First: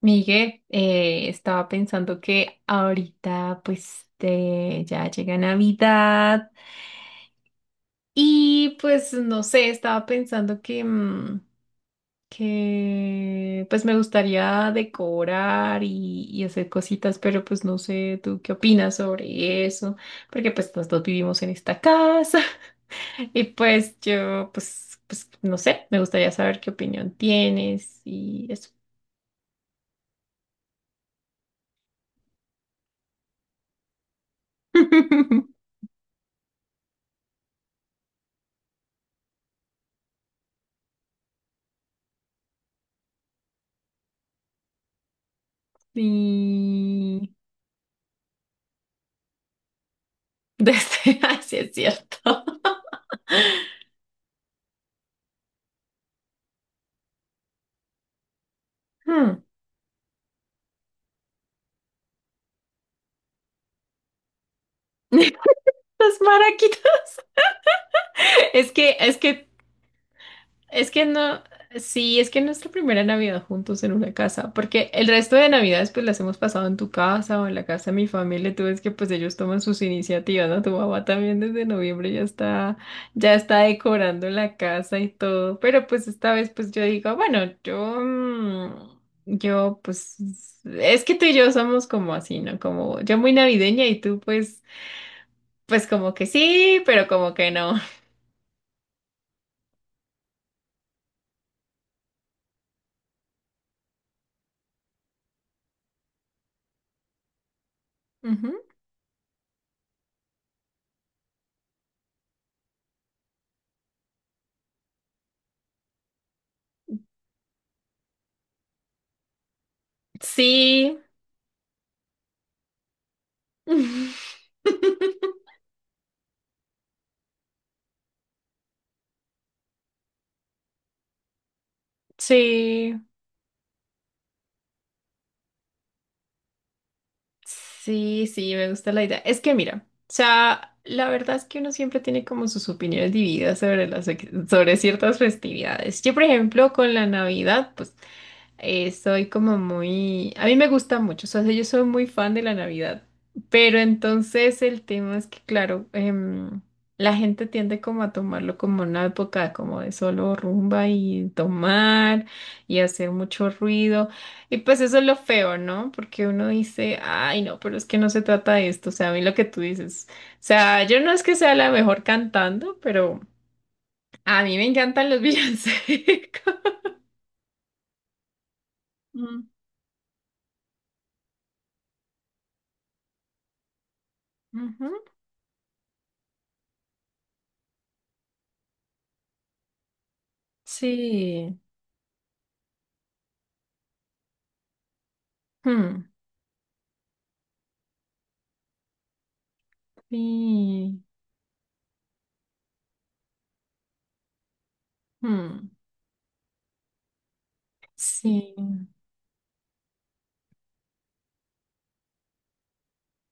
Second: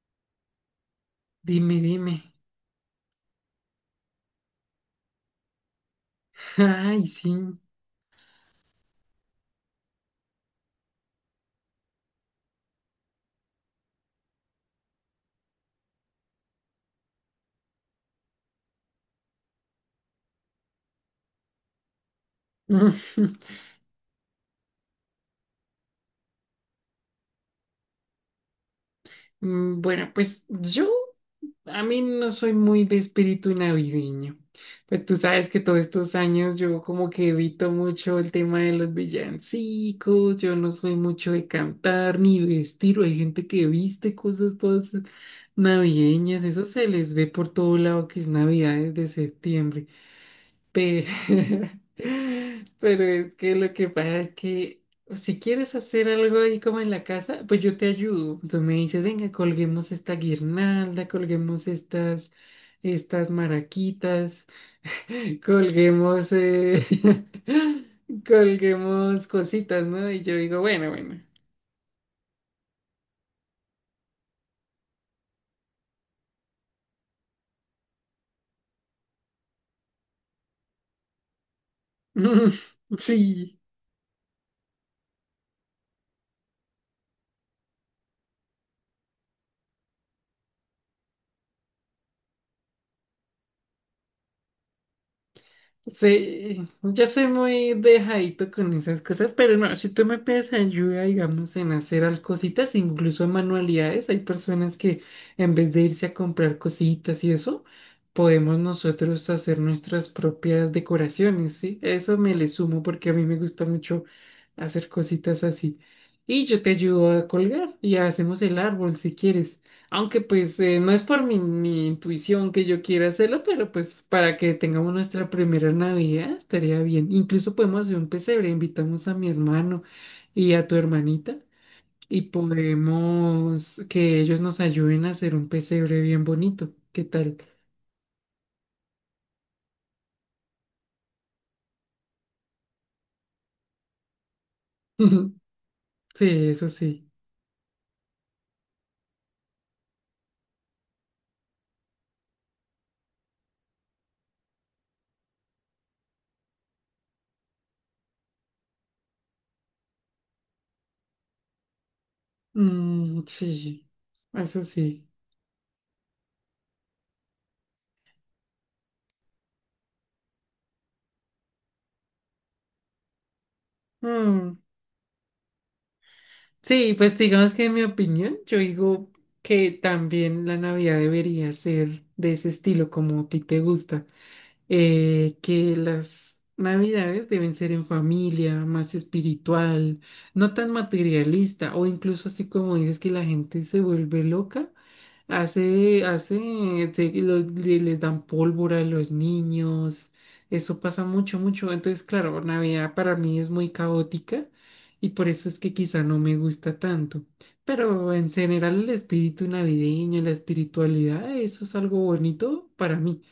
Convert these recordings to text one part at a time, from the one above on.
Miguel, estaba Dime, dime. pensando que ahorita pues te- ya llega Navidad Ay, sí. y pues no sé, estaba pensando que que pues me gustaría decorar y hacer cositas, pero pues no sé, ¿tú qué opinas sobre eso? Porque pues los dos vivimos en esta casa y pues yo pues, pues no sé, me gustaría saber qué opinión tienes y eso. Bueno, pues yo, a mí no soy muy de espíritu navideño. Pues tú sabes que todos estos años yo como que evito mucho el tema de los villancicos, yo no soy mucho de cantar ni vestir, hay gente que viste cosas todas navideñas, eso se les ve Sí. por todo lado que es Navidad desde septiembre. Pe- Desde, así es cierto. Pero es que lo que pasa es que si quieres hacer algo ahí como en la casa, pues yo te ayudo. Tú me dices, venga, Hmm. colguemos esta guirnalda, estas maraquitas, Los colguemos, maraquitos. Es que, es colguemos que cositas, ¿no? Y yo digo, bueno, Es que bueno. no, sí, es que nuestra primera Navidad juntos en una casa, porque el resto de Navidades pues las hemos pasado en tu casa o en la casa de mi familia, tú ves que pues ellos toman sus iniciativas, ¿no? Tu mamá también desde noviembre ya está Sí. decorando la casa y todo, pero pues esta vez pues yo digo, bueno, yo es que tú y yo somos como así, ¿no? Como yo muy navideña y tú pues, pues como que Sí, sí, yo pero soy como que no. muy dejadito con esas cosas, pero no, si tú me pides ayuda, digamos, en hacer al cositas, incluso manualidades, hay personas que en vez de irse a comprar cositas y eso, podemos Ujú. nosotros hacer nuestras propias decoraciones, ¿sí? Eso me le sumo porque a mí me gusta mucho hacer cositas así. Y yo te ayudo a colgar y hacemos el árbol si quieres. Aunque pues no Sí. es por mi intuición que yo quiera hacerlo, pero pues para que tengamos nuestra primera Navidad estaría bien. Incluso podemos hacer un pesebre, invitamos a mi hermano y a tu hermanita y Sí, podemos que ellos nos ayuden a hacer un pesebre bien bonito. ¿Qué tal? sí, sí, me gusta la idea. Es que mira, o sea, la verdad es que uno siempre tiene como sus opiniones divididas sobre las, ex- sobre ciertas festividades. Yo, por Sí, eso ejemplo, con la sí. Navidad, pues soy como muy... A mí me gusta mucho, o sea, yo soy muy fan de la Navidad, pero entonces el tema es que, claro, la gente tiende como a tomarlo como una época como de solo rumba y tomar y hacer Mm, mucho sí, ruido. Y eso pues eso es sí. lo feo, ¿no? Porque uno dice, ay, no, pero es que no se trata de esto, o sea, a mí lo que tú dices, o sea, yo no es que sea la mejor cantando, pero a mí Mm. me encantan los villancicos. Sí, pues digamos que en mi opinión, yo digo Mm, que también la Navidad debería ser de ese estilo como a ti te gusta ujú. Que las navidades deben ser en familia, más espiritual, no tan Sí. materialista, o incluso así como dices que la gente se vuelve loca, hace, Mm, hace, se- lo- le- les dan pólvora a los niños, eso sí, pasa mucho, mucho, entonces claro, Navidad para mí es muy caótica y por eso es mm, que quizá no me gusta tanto. Pero en sí, general el espíritu navideño, la espiritualidad, eso es algo bonito para mí.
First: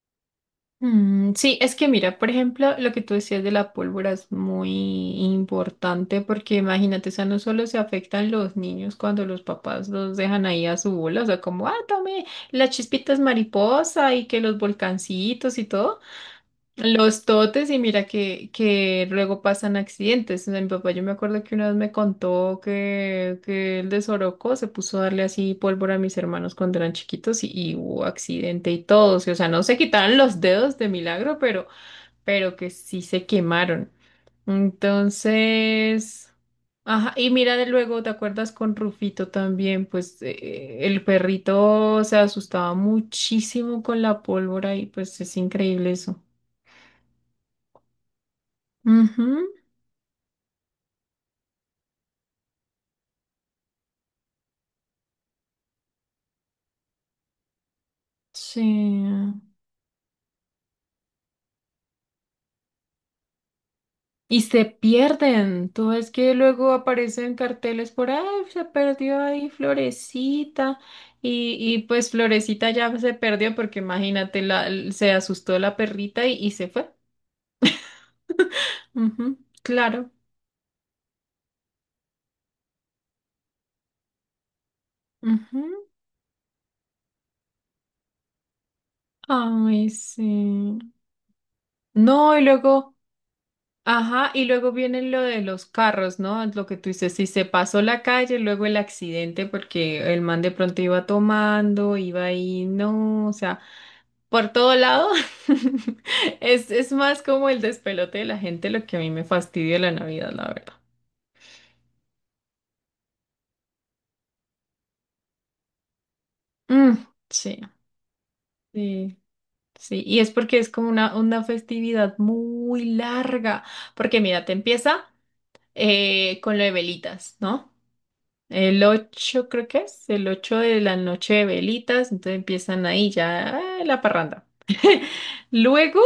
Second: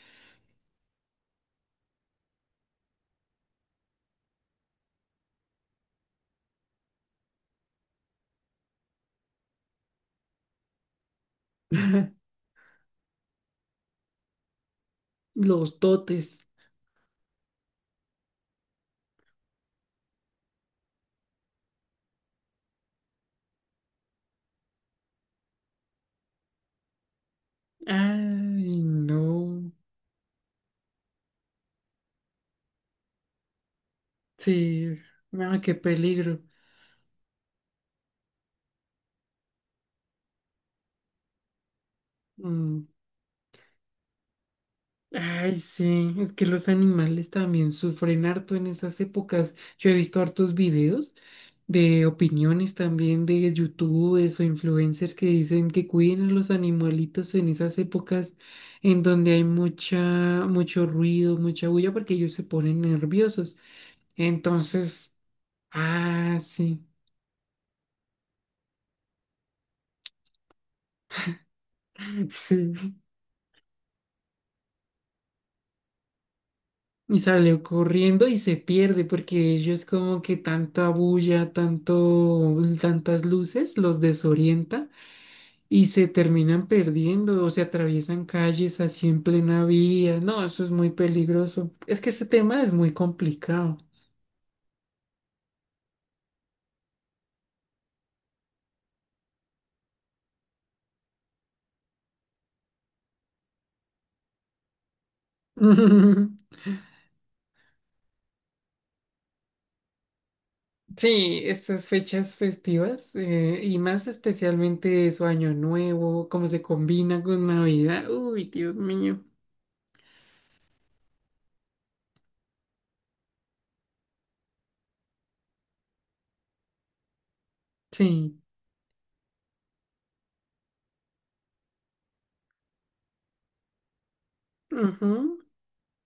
sí, es que mira, por ejemplo, lo que tú decías de la pólvora es muy importante porque imagínate, o sea, no solo se afectan los niños cuando los papás los dejan ahí a su bola, o sea, como, ah, tome las chispitas mariposa y que los volcancitos y Los todo. dotes. Los totes y mira que luego pasan accidentes. O sea, mi papá, yo me acuerdo que una vez me contó que el de Sorocó se puso a darle así pólvora a mis hermanos cuando eran chiquitos y hubo accidente Ay, y todo. Sí, o sea, no no. se quitaron los dedos de milagro, pero que sí se quemaron. Sí. Ah, qué Entonces, peligro. ajá, y mira de luego, ¿te acuerdas con Rufito también? Pues el perrito se asustaba Mm. muchísimo con la pólvora y pues es Ay, increíble sí. eso. Es que los animales también sufren harto en esas Ujú, épocas. Yo he visto hartos videos de opiniones también de youtubers o influencers que dicen que cuiden a los animalitos en esas épocas en sí. donde hay mucho ruido, mucha bulla, porque ellos se ponen nerviosos. Y se Entonces, pierden. Tú ves que ah, luego sí. aparecen carteles por ahí, se perdió ahí Florecita. Y pues Florecita Sí. ya se perdió porque imagínate, la, se asustó la perrita y se fue. Y salió corriendo y se pierde Ujú, porque ellos claro. como que tanta bulla, tantas luces los desorienta y Ujú. se terminan perdiendo o se atraviesan calles así en plena Ay, vía. No, eso es sí. muy peligroso. Es que ese No, y tema es muy luego. complicado. Ajá, y luego viene lo de los carros, ¿no? Lo que tú dices, si se pasó la calle, luego el accidente, porque el man de pronto iba tomando, iba ahí, no, o sea, por todo lado. Es más como el despelote de la gente lo que a mí me fastidia la Navidad, la verdad. Sí, estas fechas festivas y más especialmente su Año Nuevo, cómo se Mm, combina con sí, Navidad. Uy, Dios sí, mío. sí. Y es porque es como una festividad muy larga, porque mira, te empieza con lo de velitas, ¿no? Sí. El 8 creo que es, el 8 de la noche de velitas, entonces empiezan ahí ya ah, la parranda. Ujú. Luego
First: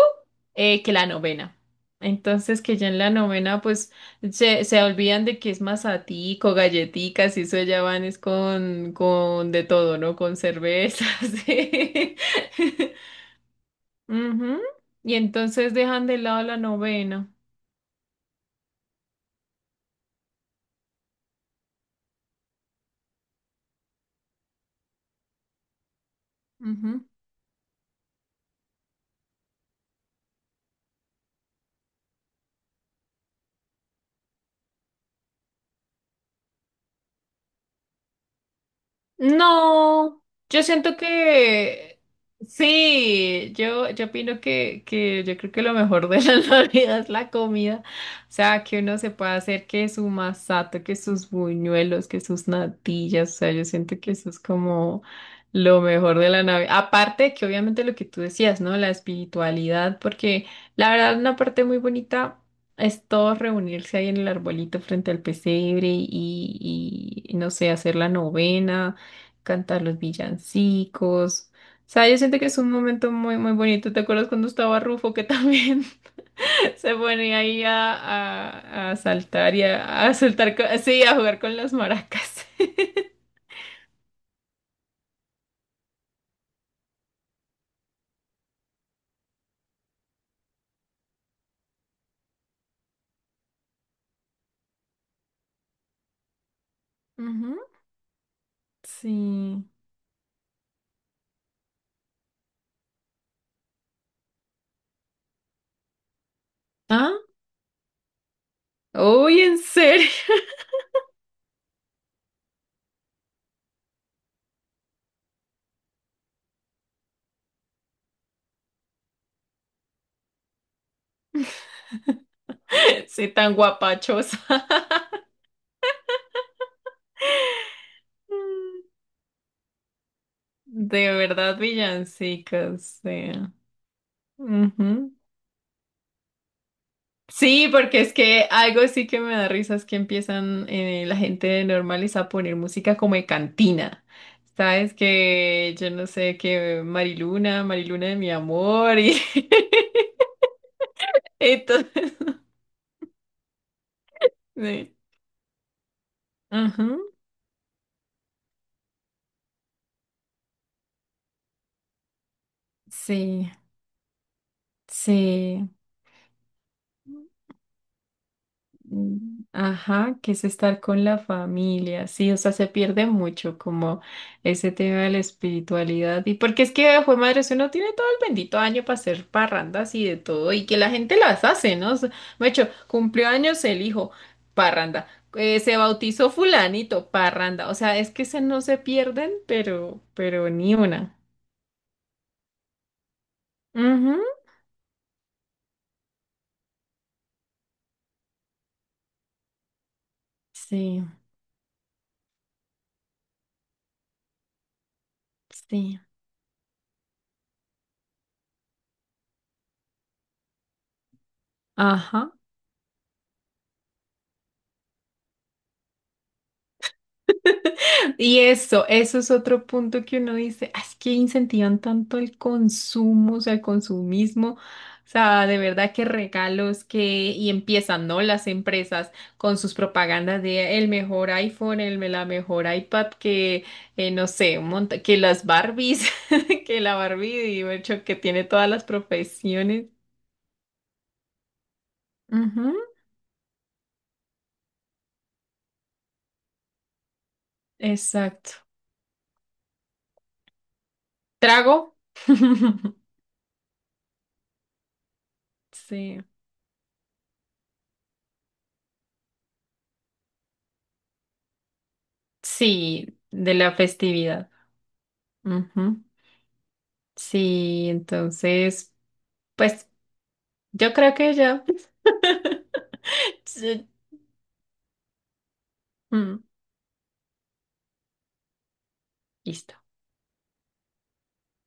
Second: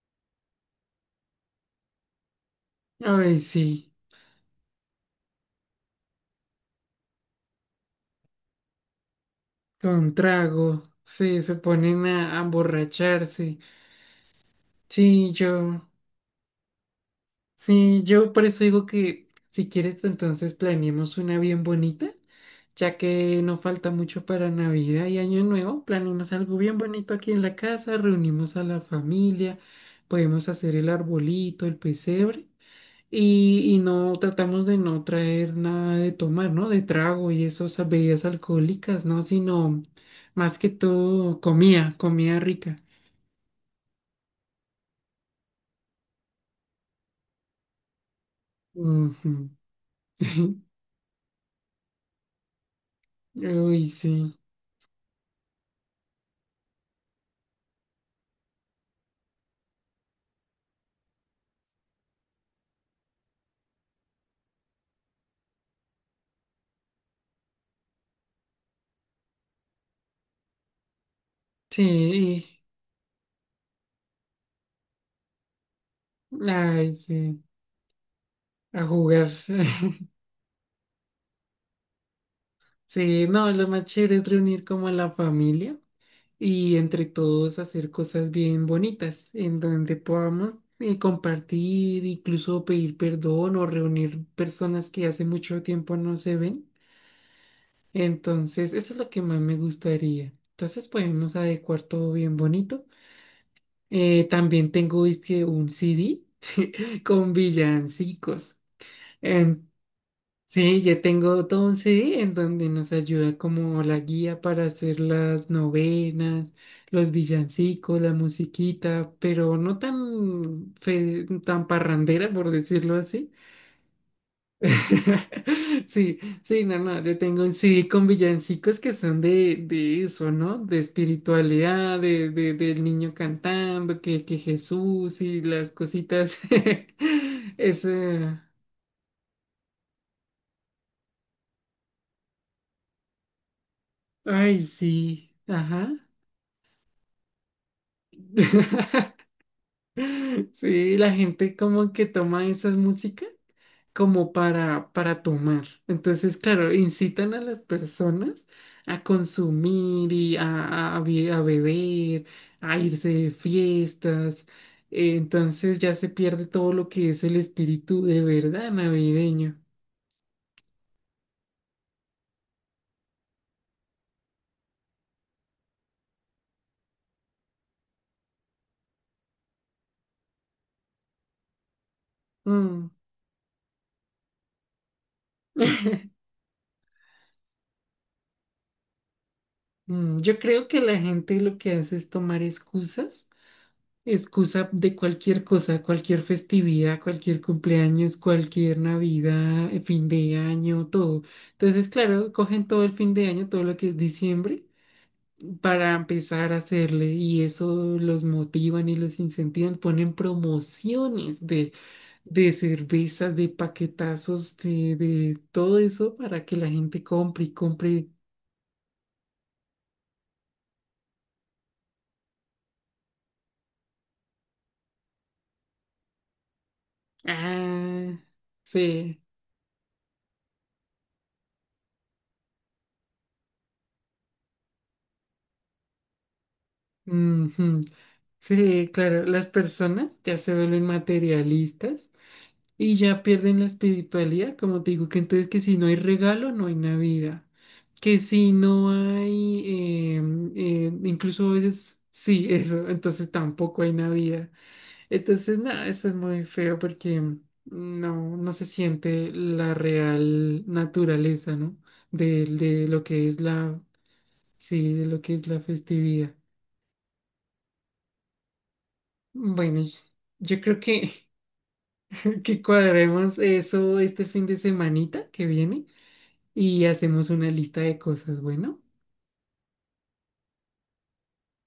que la novena. Entonces que ya en la Ay, novena pues sí. se olvidan de que es masatico, galletitas y eso ya van es con de todo, ¿no? Con Con trago, cervezas. sí, se ponen Sí. A emborracharse. Ujú. Y Sí, entonces yo, dejan de lado la novena. sí, yo por eso digo que si quieres, pues, entonces planeemos una bien bonita, ya que no falta mucho para Navidad y Año Nuevo, planeemos algo bien bonito aquí en la casa, reunimos a la familia, podemos hacer el arbolito, el pesebre. Y no tratamos de no traer nada de tomar, ¿no? De trago y esas bebidas alcohólicas, ¿no? Sino No, más yo que siento todo comida, que comida rica. sí, yo opino que yo creo que lo mejor de la Navidad es la comida. O sea, que uno se pueda Ujú. hacer que su masato, que sus buñuelos, que sus natillas. O sea, yo Uy, siento que eso sí. es como lo mejor de la Navidad. Aparte de que obviamente lo que tú decías, ¿no? La espiritualidad, porque la verdad una parte muy bonita. Es todo reunirse ahí en el arbolito frente al pesebre y no sé, hacer la novena cantar los villancicos. O sea, yo siento Sí. que es un momento muy, muy bonito. ¿Te acuerdas cuando estaba Rufo que también Ay, se ponía sí. ahí a, A a, a jugar. saltar y a saltar, co- sí, a jugar con las maracas? Sí, no, lo más chévere es reunir como a la familia. Y entre todos hacer cosas bien bonitas en donde podamos compartir, incluso pedir perdón o reunir personas que hace mucho tiempo no se ven. Ujú, Entonces, eso es lo que más me sí. gustaría. Entonces, podemos adecuar todo bien bonito. También tengo, es que un CD ¿Ah? con villancicos. Uy, en serio. Sí, yo tengo 12 en donde nos ayuda como la guía para hacer las novenas, los villancicos, la musiquita, pero no tan, tan parrandera, por decirlo Sí, así. tan guapachosa. Sí, no, yo tengo un CD con villancicos Mm, que son de eso, ¿no? De de verdad, espiritualidad, del villancicas, niño sí. cantando, que Ujú. Jesús y las cositas. Sí, Es, porque es que algo sí que me da risa es que empiezan la gente normales a poner música como de cantina. ay, Sabes sí, que yo ajá. no sé que Mariluna, Mariluna de mi amor y Sí, la gente como que entonces toma esa música como sí. para tomar. Entonces, claro, Ujú, incitan a las personas a consumir y a beber, a irse de sí, fiestas. Sí. Entonces ya se pierde todo lo que es el espíritu de verdad Mm, navideño. ajá, que es estar con la familia, sí, o sea, se pierde mucho como ese tema de la espiritualidad y porque es que, fue madre, si uno tiene todo el bendito año para hacer parrandas y de todo y que la gente las hace, ¿no? O sea, me hecho, Mm, cumplió años el hijo, parranda, se bautizó fulanito, parranda, o sea, es que se no se pierden, mm. Yo pero creo ni que la una. gente lo que hace es tomar Ujú, excusa de cualquier cosa, cualquier festividad, cualquier cumpleaños, cualquier Navidad, fin de año, sí, todo. Entonces, claro, cogen todo el fin de año, todo lo que es diciembre, para sí, empezar a hacerle y eso los motivan y los incentivan, ponen promociones ajá. de cervezas, de paquetazos, de todo eso para que la gente compre y compre. Y eso es otro punto que uno dice, "Ah, es que incentivan tanto el consumo, o sea, el consumismo, o sea, de verdad que regalos que, y empiezan, Ah, ¿no? Las empresas sí. con sus propagandas de el mejor iPhone, el, la mejor iPad, que, no sé, un monta- que las Barbies, que la Barbie, digo, Ujú. hecho, que tiene todas las Sí, claro, las profesiones. personas ya se vuelven materialistas Ujú, y ya pierden la espiritualidad, como te digo, que entonces que si no hay regalo, no hay Navidad, que si exacto. no hay, incluso a Trago. veces, sí, eso, entonces tampoco hay Navidad. Entonces, nada, eso es Sí, muy feo porque no, no se siente la real naturaleza, ¿no? De lo sí, que es de la festividad. sí, de lo que es la Ujú. festividad. Sí, entonces, Bueno, pues yo creo yo creo que, que yo... que cuadremos Sí. eso este fin de semanita que viene Mm, y hacemos una lista de cosas, bueno. listo.